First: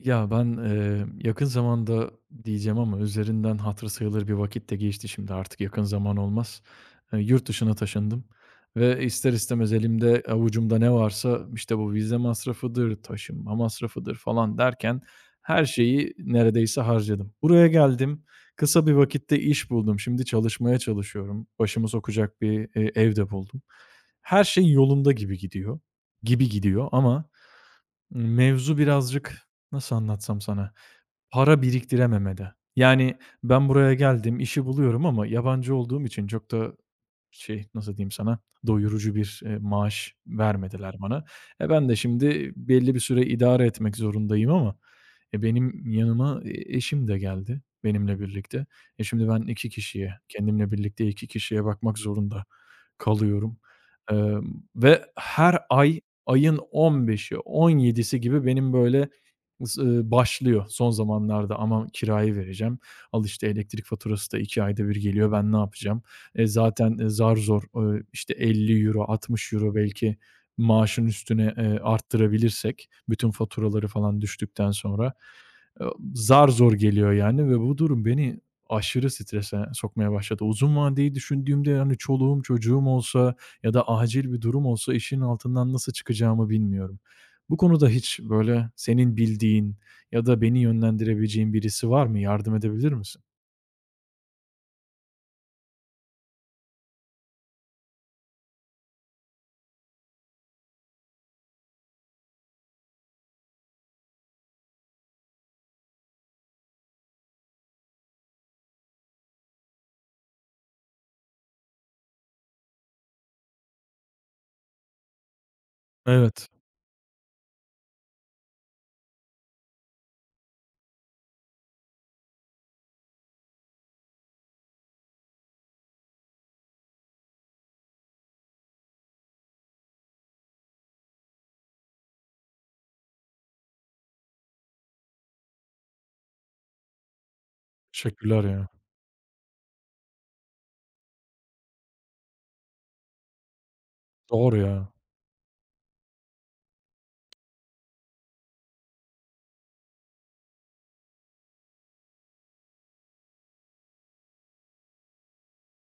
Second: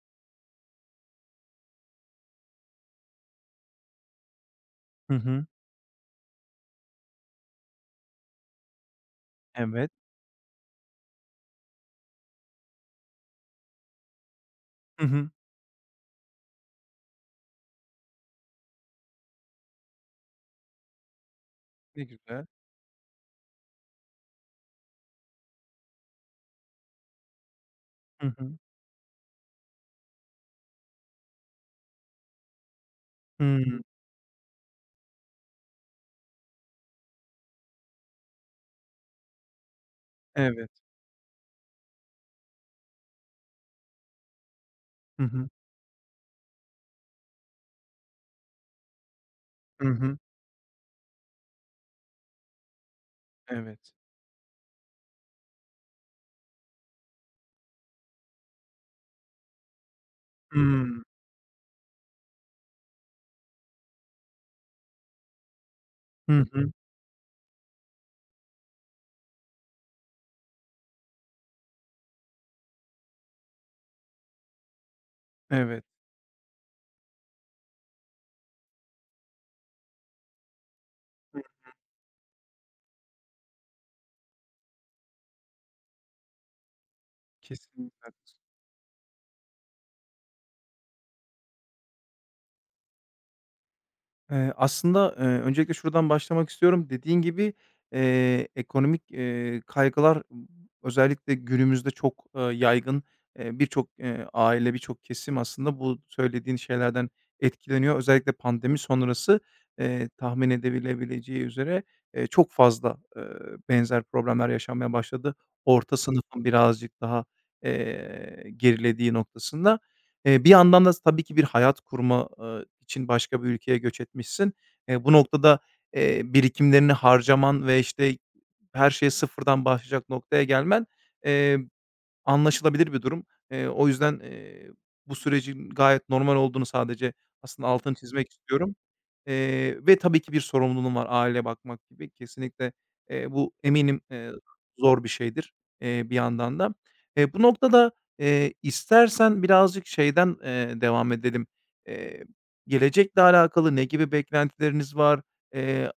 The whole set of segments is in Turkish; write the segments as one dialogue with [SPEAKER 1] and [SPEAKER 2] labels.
[SPEAKER 1] Ya, ben, yakın zamanda diyeceğim ama üzerinden hatırı sayılır bir vakit de geçti,
[SPEAKER 2] Hı
[SPEAKER 1] şimdi
[SPEAKER 2] hı.
[SPEAKER 1] artık yakın zaman olmaz. Yurt dışına taşındım ve ister istemez
[SPEAKER 2] Evet.
[SPEAKER 1] elimde, avucumda ne varsa, işte, bu vize masrafıdır, taşınma masrafıdır falan derken
[SPEAKER 2] Hı hı.
[SPEAKER 1] her şeyi neredeyse harcadım. Buraya geldim, kısa bir vakitte iş buldum. Şimdi çalışmaya çalışıyorum. Başımı
[SPEAKER 2] Ne
[SPEAKER 1] sokacak
[SPEAKER 2] güzel.
[SPEAKER 1] bir, ev de buldum. Her şey yolunda gibi gidiyor ama
[SPEAKER 2] Hı hı.
[SPEAKER 1] mevzu birazcık, nasıl anlatsam sana? Para biriktirememede. Yani ben
[SPEAKER 2] Hımm.
[SPEAKER 1] buraya geldim, işi buluyorum ama yabancı olduğum için çok da şey, nasıl diyeyim sana, doyurucu bir, maaş
[SPEAKER 2] Evet.
[SPEAKER 1] vermediler bana. Ben de şimdi belli bir süre idare etmek zorundayım ama,
[SPEAKER 2] Hı hı.
[SPEAKER 1] benim yanıma, eşim de geldi benimle birlikte. Şimdi ben iki
[SPEAKER 2] Hı
[SPEAKER 1] kişiye,
[SPEAKER 2] hı.
[SPEAKER 1] kendimle birlikte 2 kişiye bakmak zorunda kalıyorum.
[SPEAKER 2] Evet.
[SPEAKER 1] Ve her ay, ayın 15'i, 17'si gibi benim böyle ıs başlıyor son
[SPEAKER 2] Hımm.
[SPEAKER 1] zamanlarda. Ama kirayı vereceğim. Al işte elektrik faturası da 2 ayda bir geliyor. Ben ne yapacağım?
[SPEAKER 2] Hı
[SPEAKER 1] E,
[SPEAKER 2] hı.
[SPEAKER 1] zaten, zar zor, işte €50, euro 60 euro belki maaşın üstüne, arttırabilirsek, bütün faturaları falan düştükten sonra,
[SPEAKER 2] Evet,
[SPEAKER 1] eee, zar zor geliyor yani ve bu durum beni aşırı strese sokmaya başladı. Uzun vadeyi düşündüğümde, hani, çoluğum çocuğum olsa ya da acil bir durum olsa işin altından nasıl çıkacağımı bilmiyorum. Bu konuda
[SPEAKER 2] kesinlikle.
[SPEAKER 1] hiç böyle senin bildiğin ya da beni yönlendirebileceğin birisi var mı? Yardım edebilir misin?
[SPEAKER 2] Aslında, öncelikle şuradan başlamak istiyorum. Dediğin gibi, ekonomik, kaygılar özellikle günümüzde çok, yaygın. Birçok, aile, birçok kesim aslında bu söylediğin şeylerden etkileniyor. Özellikle pandemi sonrası, tahmin edilebileceği üzere, çok fazla, benzer problemler yaşanmaya başladı. Orta sınıfın
[SPEAKER 1] Evet.
[SPEAKER 2] birazcık daha, gerilediği noktasında. Bir yandan da tabii ki bir hayat kurma, için başka bir ülkeye göç etmişsin. Bu noktada, birikimlerini harcaman ve, işte, her şeye sıfırdan başlayacak noktaya gelmen, eee Anlaşılabilir bir durum. O yüzden, bu sürecin gayet normal olduğunu sadece aslında altını çizmek
[SPEAKER 1] Teşekkürler ya.
[SPEAKER 2] istiyorum. Ve tabii ki bir sorumluluğun var aileye bakmak gibi. Kesinlikle, bu eminim,
[SPEAKER 1] Doğru ya.
[SPEAKER 2] zor bir şeydir, bir yandan da. Bu noktada, istersen birazcık şeyden, devam edelim. Eee, gelecekle alakalı ne gibi beklentileriniz var? Eee,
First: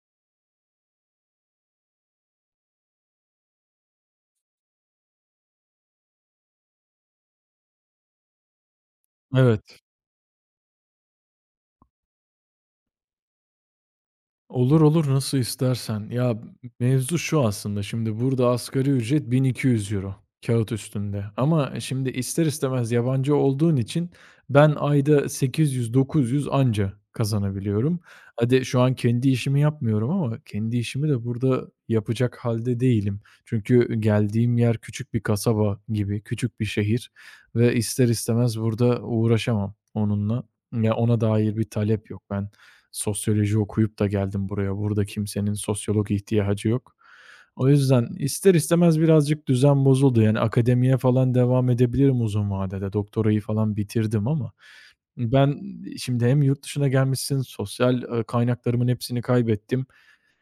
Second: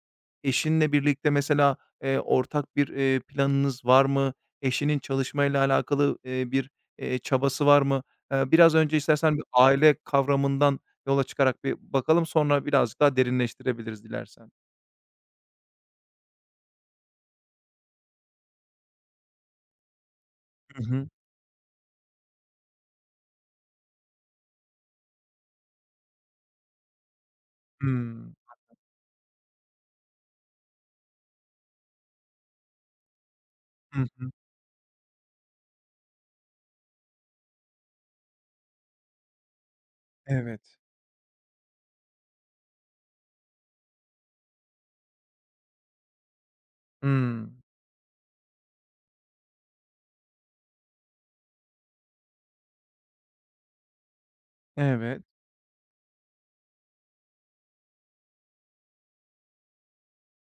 [SPEAKER 2] eşinle birlikte mesela, ortak bir, planınız var mı? Eşinin çalışmayla alakalı, bir, çabası var mı? Biraz önce istersen bir
[SPEAKER 1] Evet.
[SPEAKER 2] aile kavramından yola çıkarak bir bakalım, sonra birazcık daha derinleştirebiliriz dilersen.
[SPEAKER 1] Olur olur, nasıl istersen. Ya, mevzu şu aslında, şimdi burada asgari ücret 1.200 euro, kağıt
[SPEAKER 2] Hı hı.
[SPEAKER 1] üstünde. Ama şimdi ister istemez yabancı olduğun için ben ayda 800-900 anca kazanabiliyorum.
[SPEAKER 2] Hımm.
[SPEAKER 1] Hadi şu an kendi işimi yapmıyorum ama kendi işimi de burada yapacak halde değilim. Çünkü
[SPEAKER 2] Hı hı.
[SPEAKER 1] geldiğim yer küçük bir kasaba gibi, küçük bir şehir ve ister istemez burada uğraşamam onunla.
[SPEAKER 2] Evet.
[SPEAKER 1] Ya, ona dair bir talep yok. Ben sosyoloji okuyup da geldim buraya. Burada kimsenin sosyolog ihtiyacı yok.
[SPEAKER 2] Hımm.
[SPEAKER 1] O yüzden ister istemez birazcık düzen bozuldu. Yani akademiye falan devam edebilirim uzun vadede. Doktorayı falan bitirdim ama
[SPEAKER 2] Evet.
[SPEAKER 1] ben şimdi hem yurt dışına gelmişsin, sosyal, kaynaklarımın hepsini kaybettim.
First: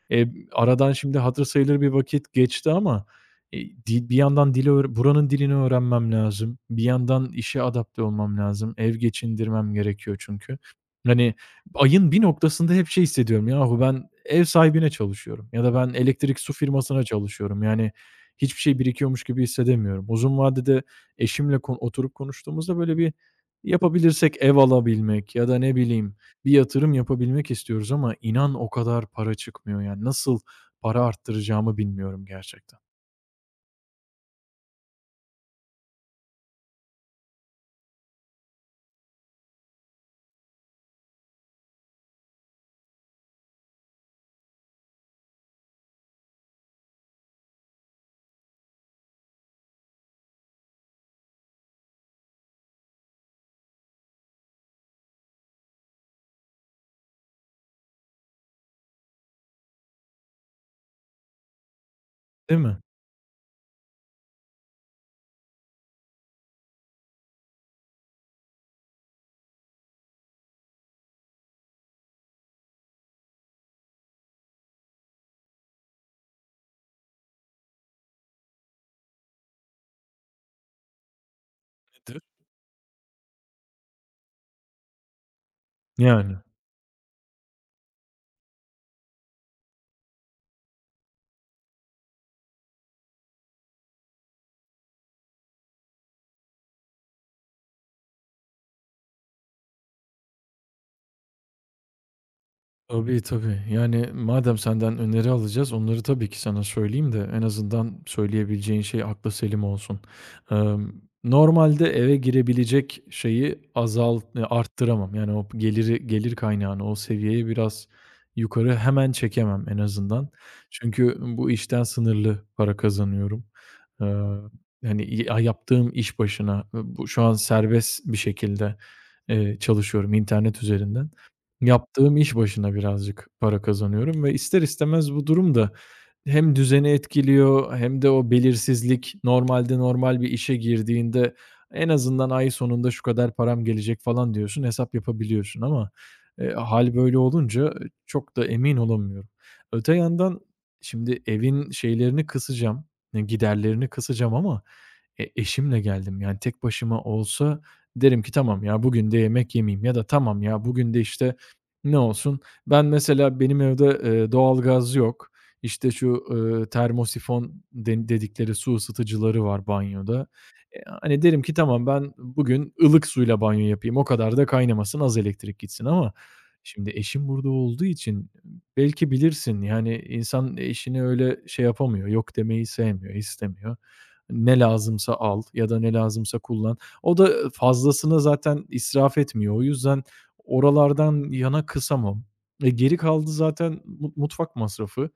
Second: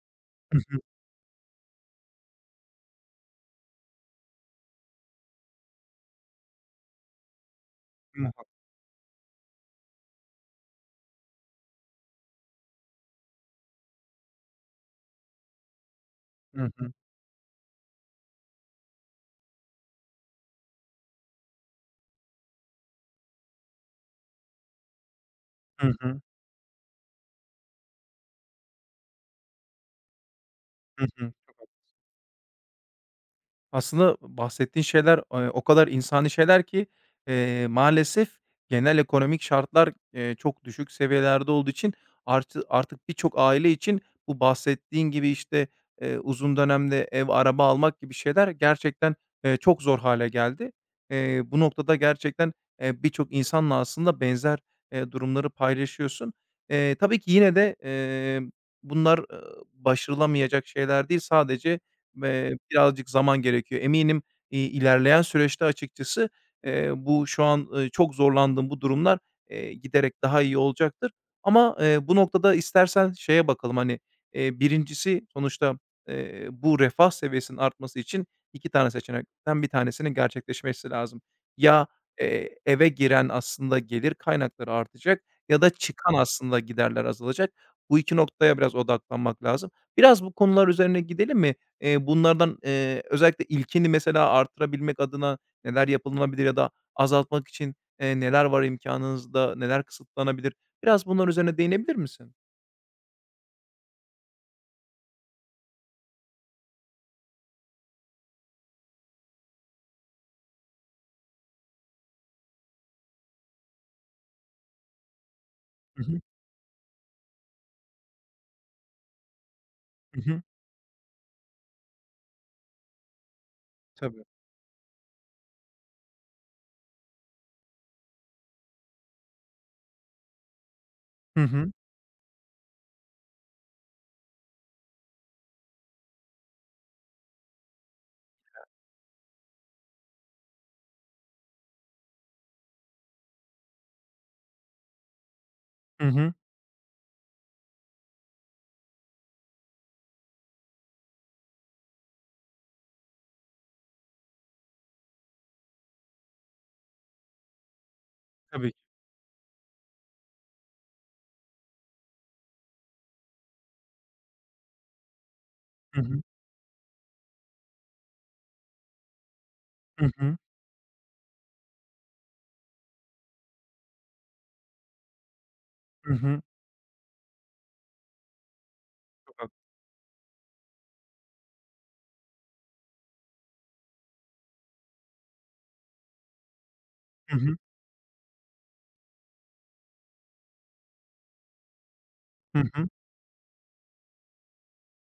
[SPEAKER 1] Eee,
[SPEAKER 2] Hı hı.
[SPEAKER 1] aradan şimdi hatır sayılır bir vakit geçti ama, dil bir yandan dili öğr buranın dilini öğrenmem lazım. Bir yandan işe adapte olmam
[SPEAKER 2] Muha
[SPEAKER 1] lazım. Ev geçindirmem gerekiyor çünkü. Hani, ayın bir noktasında hep şey hissediyorum, yahu ben ev sahibine çalışıyorum ya da ben elektrik su
[SPEAKER 2] Hı hı.
[SPEAKER 1] firmasına çalışıyorum. Yani hiçbir şey birikiyormuş gibi hissedemiyorum. Uzun vadede eşimle oturup konuştuğumuzda böyle bir yapabilirsek, ev alabilmek ya da ne
[SPEAKER 2] Hı
[SPEAKER 1] bileyim,
[SPEAKER 2] hı.
[SPEAKER 1] bir yatırım yapabilmek istiyoruz ama inan o kadar para çıkmıyor yani. Nasıl para
[SPEAKER 2] Hı hı.
[SPEAKER 1] arttıracağımı bilmiyorum gerçekten.
[SPEAKER 2] Aslında bahsettiğin şeyler, o kadar insani şeyler ki, maalesef genel ekonomik şartlar, çok düşük seviyelerde olduğu için artık birçok aile için bu bahsettiğin gibi, işte, uzun dönemde ev, araba almak gibi şeyler gerçekten, çok zor hale geldi. Bu noktada gerçekten, birçok insanla aslında benzer, durumları paylaşıyorsun. Tabii ki yine de, bunlar, başarılamayacak şeyler değil. Sadece,
[SPEAKER 1] Değil mi?
[SPEAKER 2] birazcık zaman gerekiyor. Eminim, ilerleyen süreçte açıkçası, bu şu an, çok zorlandığım bu durumlar, giderek daha iyi olacaktır. Ama, bu noktada istersen şeye bakalım, hani, 1'incisi sonuçta, bu refah seviyesinin artması için 2 tane seçenekten bir tanesinin gerçekleşmesi lazım. Ya,
[SPEAKER 1] Nedir?
[SPEAKER 2] eve giren aslında gelir kaynakları artacak ya da çıkan
[SPEAKER 1] Yani.
[SPEAKER 2] aslında giderler azalacak. Bu 2 noktaya biraz odaklanmak lazım. Biraz bu konular üzerine gidelim mi? Bunlardan, özellikle ilkini mesela arttırabilmek adına neler yapılabilir ya da azaltmak için, neler var imkânınızda, neler kısıtlanabilir? Biraz bunların üzerine değinebilir misin?
[SPEAKER 1] Tabii, tabii. Yani, madem senden öneri alacağız, onları tabii ki sana söyleyeyim de en azından söyleyebileceğin şey akla selim olsun. Emm, normalde eve girebilecek şeyi azalt arttıramam. Yani, o
[SPEAKER 2] Hı
[SPEAKER 1] geliri
[SPEAKER 2] hı.
[SPEAKER 1] gelir kaynağını, o seviyeyi biraz yukarı hemen çekemem en
[SPEAKER 2] Hı
[SPEAKER 1] azından.
[SPEAKER 2] hı.
[SPEAKER 1] Çünkü bu işten sınırlı para kazanıyorum. Eee,
[SPEAKER 2] Tabii.
[SPEAKER 1] yani, yaptığım iş başına, bu şu an serbest bir şekilde, çalışıyorum internet üzerinden.
[SPEAKER 2] Hı hı.
[SPEAKER 1] Yaptığım iş başına birazcık para kazanıyorum ve ister istemez bu durum da hem düzeni etkiliyor hem de o belirsizlik, normalde normal bir işe girdiğinde en azından ay sonunda şu kadar param gelecek falan diyorsun, hesap yapabiliyorsun ama
[SPEAKER 2] Hı hı.
[SPEAKER 1] hâl böyle olunca çok da emin olamıyorum. Öte yandan şimdi evin şeylerini kısacağım, giderlerini kısacağım ama eşimle geldim. Yani tek başıma olsa derim ki tamam
[SPEAKER 2] Tabii ki.
[SPEAKER 1] ya, bugün de yemek yemeyeyim ya da tamam ya, bugün de işte, ne olsun? Ben mesela benim evde, doğalgaz yok. İşte,
[SPEAKER 2] Hı hı.
[SPEAKER 1] şu, termosifon den dedikleri su ısıtıcıları var
[SPEAKER 2] Hı
[SPEAKER 1] banyoda.
[SPEAKER 2] hı.
[SPEAKER 1] Hani, derim ki tamam, ben bugün ılık suyla banyo yapayım, o kadar da kaynamasın, az elektrik gitsin
[SPEAKER 2] Hı
[SPEAKER 1] ama
[SPEAKER 2] hı.
[SPEAKER 1] şimdi eşim burada olduğu için, belki
[SPEAKER 2] Çok haklı.
[SPEAKER 1] bilirsin, yani, insan eşini öyle şey yapamıyor, yok demeyi sevmiyor, istemiyor. Ne lazımsa al ya da ne lazımsa kullan. O da
[SPEAKER 2] Hı hı.
[SPEAKER 1] fazlasını zaten israf etmiyor. O yüzden oralardan yana kısamam.
[SPEAKER 2] Hı
[SPEAKER 1] E,
[SPEAKER 2] hı.
[SPEAKER 1] geri kaldı zaten mutfak masrafı.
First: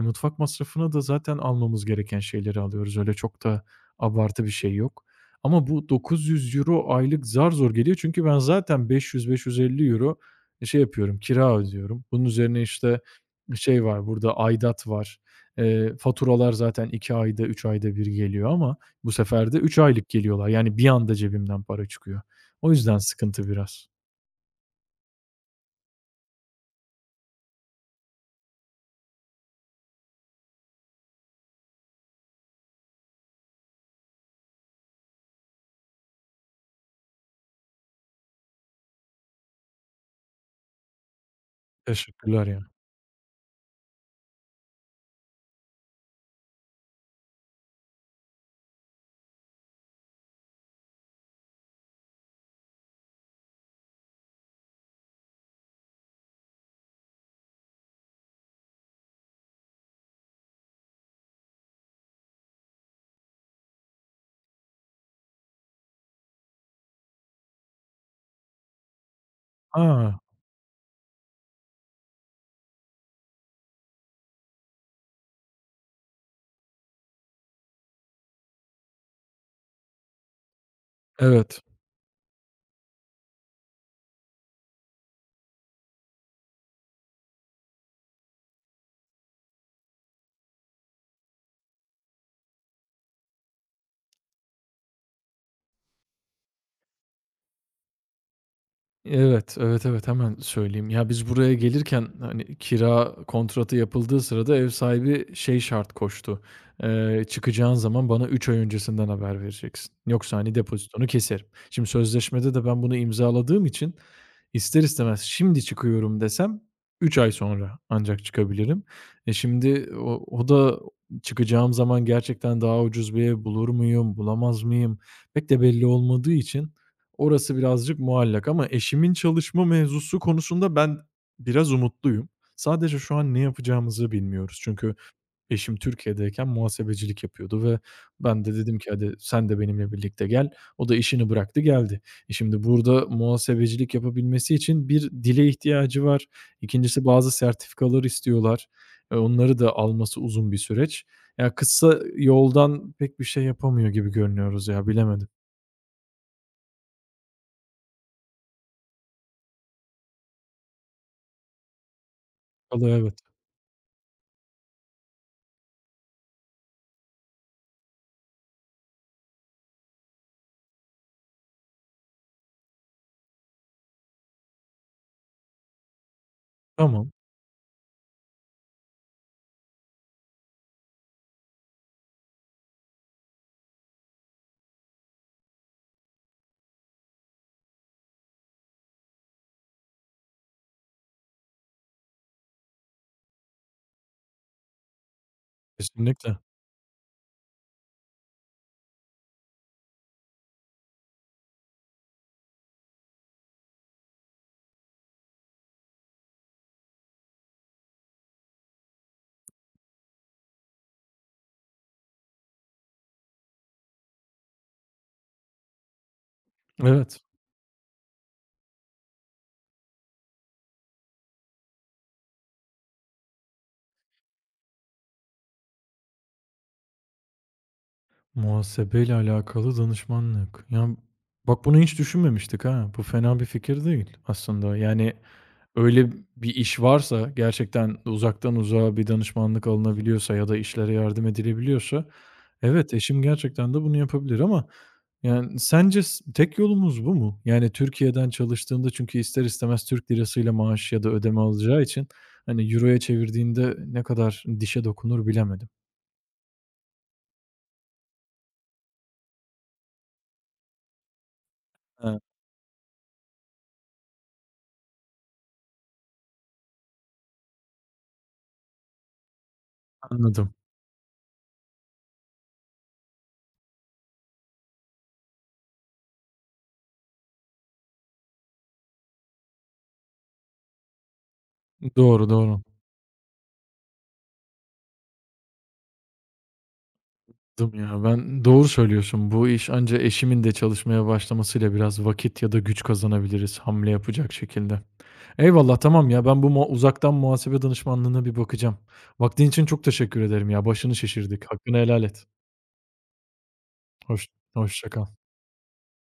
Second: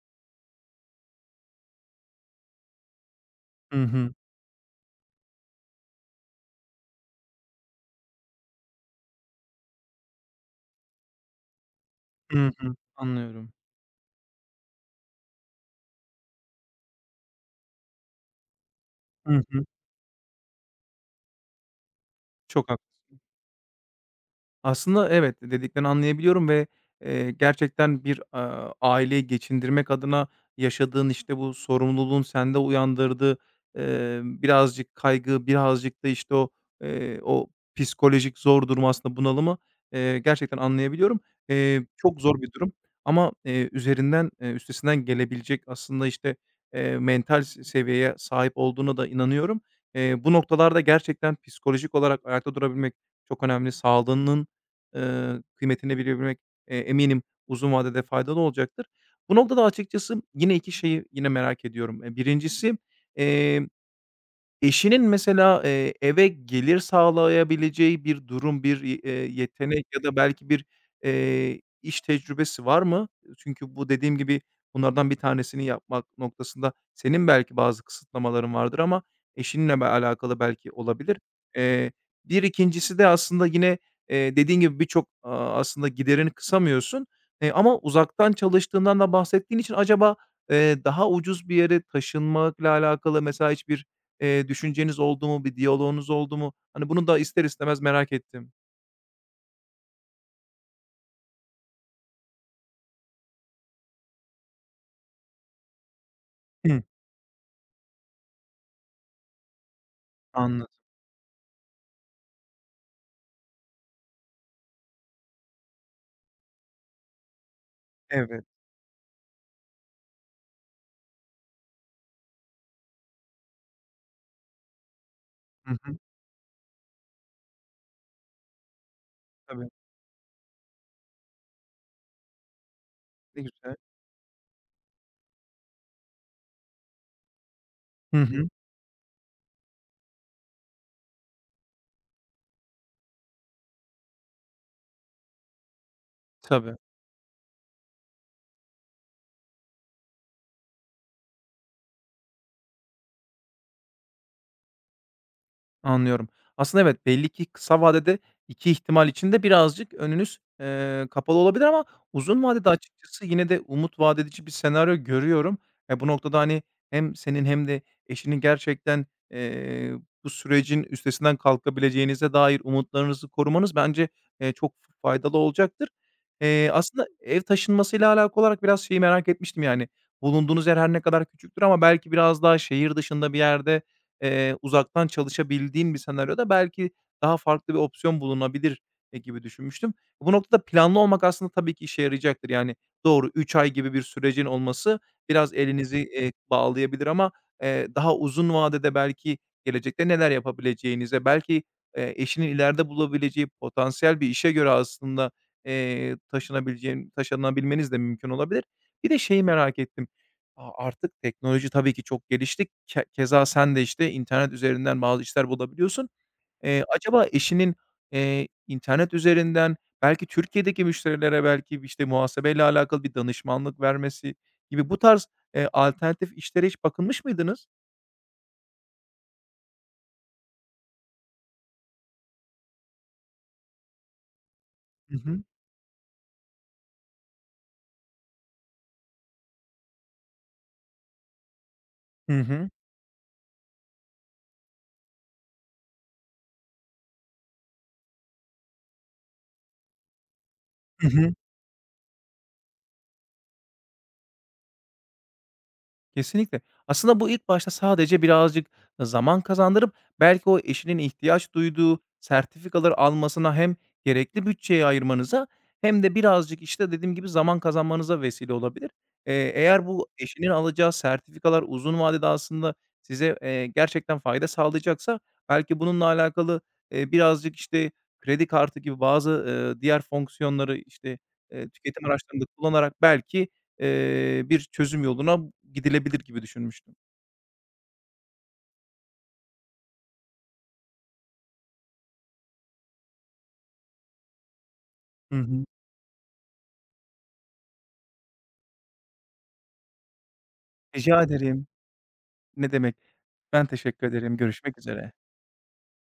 [SPEAKER 1] Mutfak masrafına da zaten almamız gereken şeyleri alıyoruz. Öyle çok da
[SPEAKER 2] Hı hı.
[SPEAKER 1] abartı bir şey yok. Ama bu 900 euro aylık zar zor geliyor. Çünkü ben zaten €500 euro şey yapıyorum, kira ödüyorum. Bunun
[SPEAKER 2] Hı
[SPEAKER 1] üzerine,
[SPEAKER 2] hı.
[SPEAKER 1] işte,
[SPEAKER 2] Anlıyorum.
[SPEAKER 1] şey var, burada aidat var. Faturalar zaten 2 ayda, 3 ayda bir geliyor ama bu
[SPEAKER 2] Hı
[SPEAKER 1] sefer de
[SPEAKER 2] hı.
[SPEAKER 1] 3 aylık geliyorlar. Yani bir anda cebimden para çıkıyor.
[SPEAKER 2] Çok
[SPEAKER 1] O
[SPEAKER 2] haklı
[SPEAKER 1] yüzden sıkıntı biraz.
[SPEAKER 2] Aslında evet, dediklerini anlayabiliyorum ve, gerçekten bir, aileyi geçindirmek adına yaşadığın, işte, bu sorumluluğun sende uyandırdığı, birazcık kaygı, birazcık da, işte, o psikolojik zor durum, aslında bunalımı, gerçekten anlayabiliyorum. Çok zor
[SPEAKER 1] Teşekkürler
[SPEAKER 2] bir
[SPEAKER 1] ya.
[SPEAKER 2] durum ama, üstesinden gelebilecek aslında, işte, mental seviyeye sahip olduğuna da inanıyorum. Bu noktalarda gerçekten psikolojik olarak ayakta durabilmek çok önemli. Sağlığının kıymetini bilebilmek, eminim uzun vadede faydalı olacaktır. Bu noktada açıkçası yine 2 şeyi yine merak ediyorum. 1'incisi, eşinin mesela, eve gelir sağlayabileceği bir durum, bir, y yetenek ya da
[SPEAKER 1] A!
[SPEAKER 2] belki bir, iş tecrübesi var mı? Çünkü bu dediğim gibi bunlardan bir tanesini yapmak noktasında senin belki bazı kısıtlamaların vardır ama eşinle alakalı belki olabilir.
[SPEAKER 1] Evet.
[SPEAKER 2] Eee, bir ikincisi de aslında yine, dediğin gibi birçok, aslında giderini kısamıyorsun, ama uzaktan çalıştığından da bahsettiğin için acaba, daha ucuz bir yere taşınmakla alakalı mesela hiçbir, düşünceniz oldu mu? Bir diyaloğunuz oldu mu? Hani, bunu da ister istemez merak ettim.
[SPEAKER 1] Evet, evet, evet, hemen söyleyeyim. Ya, biz buraya gelirken, hani, kira kontratı yapıldığı sırada ev sahibi şey şart koştu:
[SPEAKER 2] Hıı.
[SPEAKER 1] "Çıkacağın zaman bana 3 ay öncesinden haber vereceksin. Yoksa, hani,
[SPEAKER 2] Anladım.
[SPEAKER 1] depozitonu keserim." Şimdi sözleşmede de ben bunu imzaladığım için ister istemez "Şimdi çıkıyorum." desem 3 ay sonra ancak
[SPEAKER 2] Evet.
[SPEAKER 1] çıkabilirim. Şimdi o da çıkacağım zaman gerçekten daha ucuz bir ev bulur muyum, bulamaz mıyım pek de
[SPEAKER 2] Hı
[SPEAKER 1] belli
[SPEAKER 2] hı.
[SPEAKER 1] olmadığı için, orası birazcık muallak ama eşimin çalışma
[SPEAKER 2] Tabii.
[SPEAKER 1] mevzusu konusunda ben biraz umutluyum. Sadece şu an ne
[SPEAKER 2] Ne güzel.
[SPEAKER 1] yapacağımızı bilmiyoruz. Çünkü eşim Türkiye'deyken muhasebecilik yapıyordu ve
[SPEAKER 2] Hı
[SPEAKER 1] ben
[SPEAKER 2] hı.
[SPEAKER 1] de dedim ki, "Hadi sen de benimle birlikte gel." O da işini bıraktı, geldi. Şimdi burada muhasebecilik yapabilmesi için bir dile ihtiyacı var.
[SPEAKER 2] Tabii.
[SPEAKER 1] İkincisi, bazı sertifikalar istiyorlar. Onları da alması uzun bir süreç. Ya, kısa yoldan pek bir şey yapamıyor gibi görünüyoruz ya, bilemedim.
[SPEAKER 2] Anlıyorum. Aslında evet, belli ki kısa vadede 2 ihtimal içinde birazcık önünüz, kapalı olabilir ama uzun vadede
[SPEAKER 1] Valla evet.
[SPEAKER 2] açıkçası yine de umut vaat edici bir senaryo görüyorum. Bu noktada, hani, hem senin hem de eşinin gerçekten, bu sürecin üstesinden kalkabileceğinize dair umutlarınızı korumanız bence, çok faydalı olacaktır. Aslında
[SPEAKER 1] Tamam.
[SPEAKER 2] ev taşınmasıyla alakalı olarak biraz şeyi merak etmiştim, yani, bulunduğunuz yer her ne kadar küçüktür ama belki biraz daha şehir dışında bir yerde, uzaktan çalışabildiğin bir senaryoda belki daha farklı bir opsiyon bulunabilir, gibi düşünmüştüm. Bu noktada planlı olmak aslında tabii ki işe yarayacaktır. Yani doğru 3 ay gibi bir sürecin olması biraz elinizi,
[SPEAKER 1] Kesinlikle.
[SPEAKER 2] bağlayabilir ama, daha uzun vadede belki gelecekte neler yapabileceğinize, belki, eşinin ileride bulabileceği potansiyel bir işe göre aslında, taşınabilmeniz de mümkün olabilir. Bir de şeyi merak ettim. Artık teknoloji tabii ki çok gelişti. Keza sen de, işte, internet üzerinden bazı işler bulabiliyorsun.
[SPEAKER 1] Evet.
[SPEAKER 2] Acaba eşinin, internet üzerinden belki Türkiye'deki müşterilere belki, işte, muhasebeyle alakalı bir danışmanlık vermesi gibi bu tarz, alternatif işlere hiç bakılmış mıydınız?
[SPEAKER 1] Muhasebeyle alakalı danışmanlık. Ya, bak, bunu hiç düşünmemiştik ha. Bu fena bir fikir değil aslında. Yani
[SPEAKER 2] Hı hı.
[SPEAKER 1] öyle bir iş varsa, gerçekten uzaktan uzağa bir danışmanlık alınabiliyorsa ya da işlere yardım edilebiliyorsa,
[SPEAKER 2] Hı hı.
[SPEAKER 1] evet, eşim gerçekten de bunu yapabilir ama yani sence tek yolumuz bu mu? Yani Türkiye'den çalıştığında, çünkü ister istemez Türk lirasıyla maaş ya
[SPEAKER 2] Hı
[SPEAKER 1] da
[SPEAKER 2] hı.
[SPEAKER 1] ödeme alacağı için, hani, euroya çevirdiğinde ne kadar dişe dokunur bilemedim.
[SPEAKER 2] Kesinlikle. Aslında bu ilk başta sadece birazcık zaman kazandırıp belki o eşinin ihtiyaç duyduğu
[SPEAKER 1] He,
[SPEAKER 2] sertifikaları almasına hem gerekli bütçeyi ayırmanıza hem de birazcık, işte, dediğim gibi zaman kazanmanıza vesile olabilir. Eğer bu eşinin
[SPEAKER 1] anladım.
[SPEAKER 2] alacağı sertifikalar uzun vadede aslında size, gerçekten fayda sağlayacaksa belki bununla alakalı, birazcık, işte, kredi kartı gibi bazı, diğer fonksiyonları, işte, tüketim
[SPEAKER 1] Doğru,
[SPEAKER 2] araçlarında
[SPEAKER 1] doğru.
[SPEAKER 2] kullanarak belki, bir çözüm yoluna gidilebilir gibi düşünmüştüm.
[SPEAKER 1] Anladım. Ya, ben doğru söylüyorsun. Bu iş anca eşimin de çalışmaya başlamasıyla, biraz vakit ya da güç kazanabiliriz hamle yapacak şekilde.
[SPEAKER 2] Hı hı.
[SPEAKER 1] Eyvallah, tamam ya, ben bu uzaktan muhasebe danışmanlığına bir bakacağım. Vaktin için çok teşekkür ederim ya. Başını
[SPEAKER 2] Rica
[SPEAKER 1] şişirdik.
[SPEAKER 2] ederim.
[SPEAKER 1] Hakkını helal et.
[SPEAKER 2] Ne demek. Ben teşekkür
[SPEAKER 1] Hoş
[SPEAKER 2] ederim. Görüşmek
[SPEAKER 1] Hoşça kal.
[SPEAKER 2] üzere.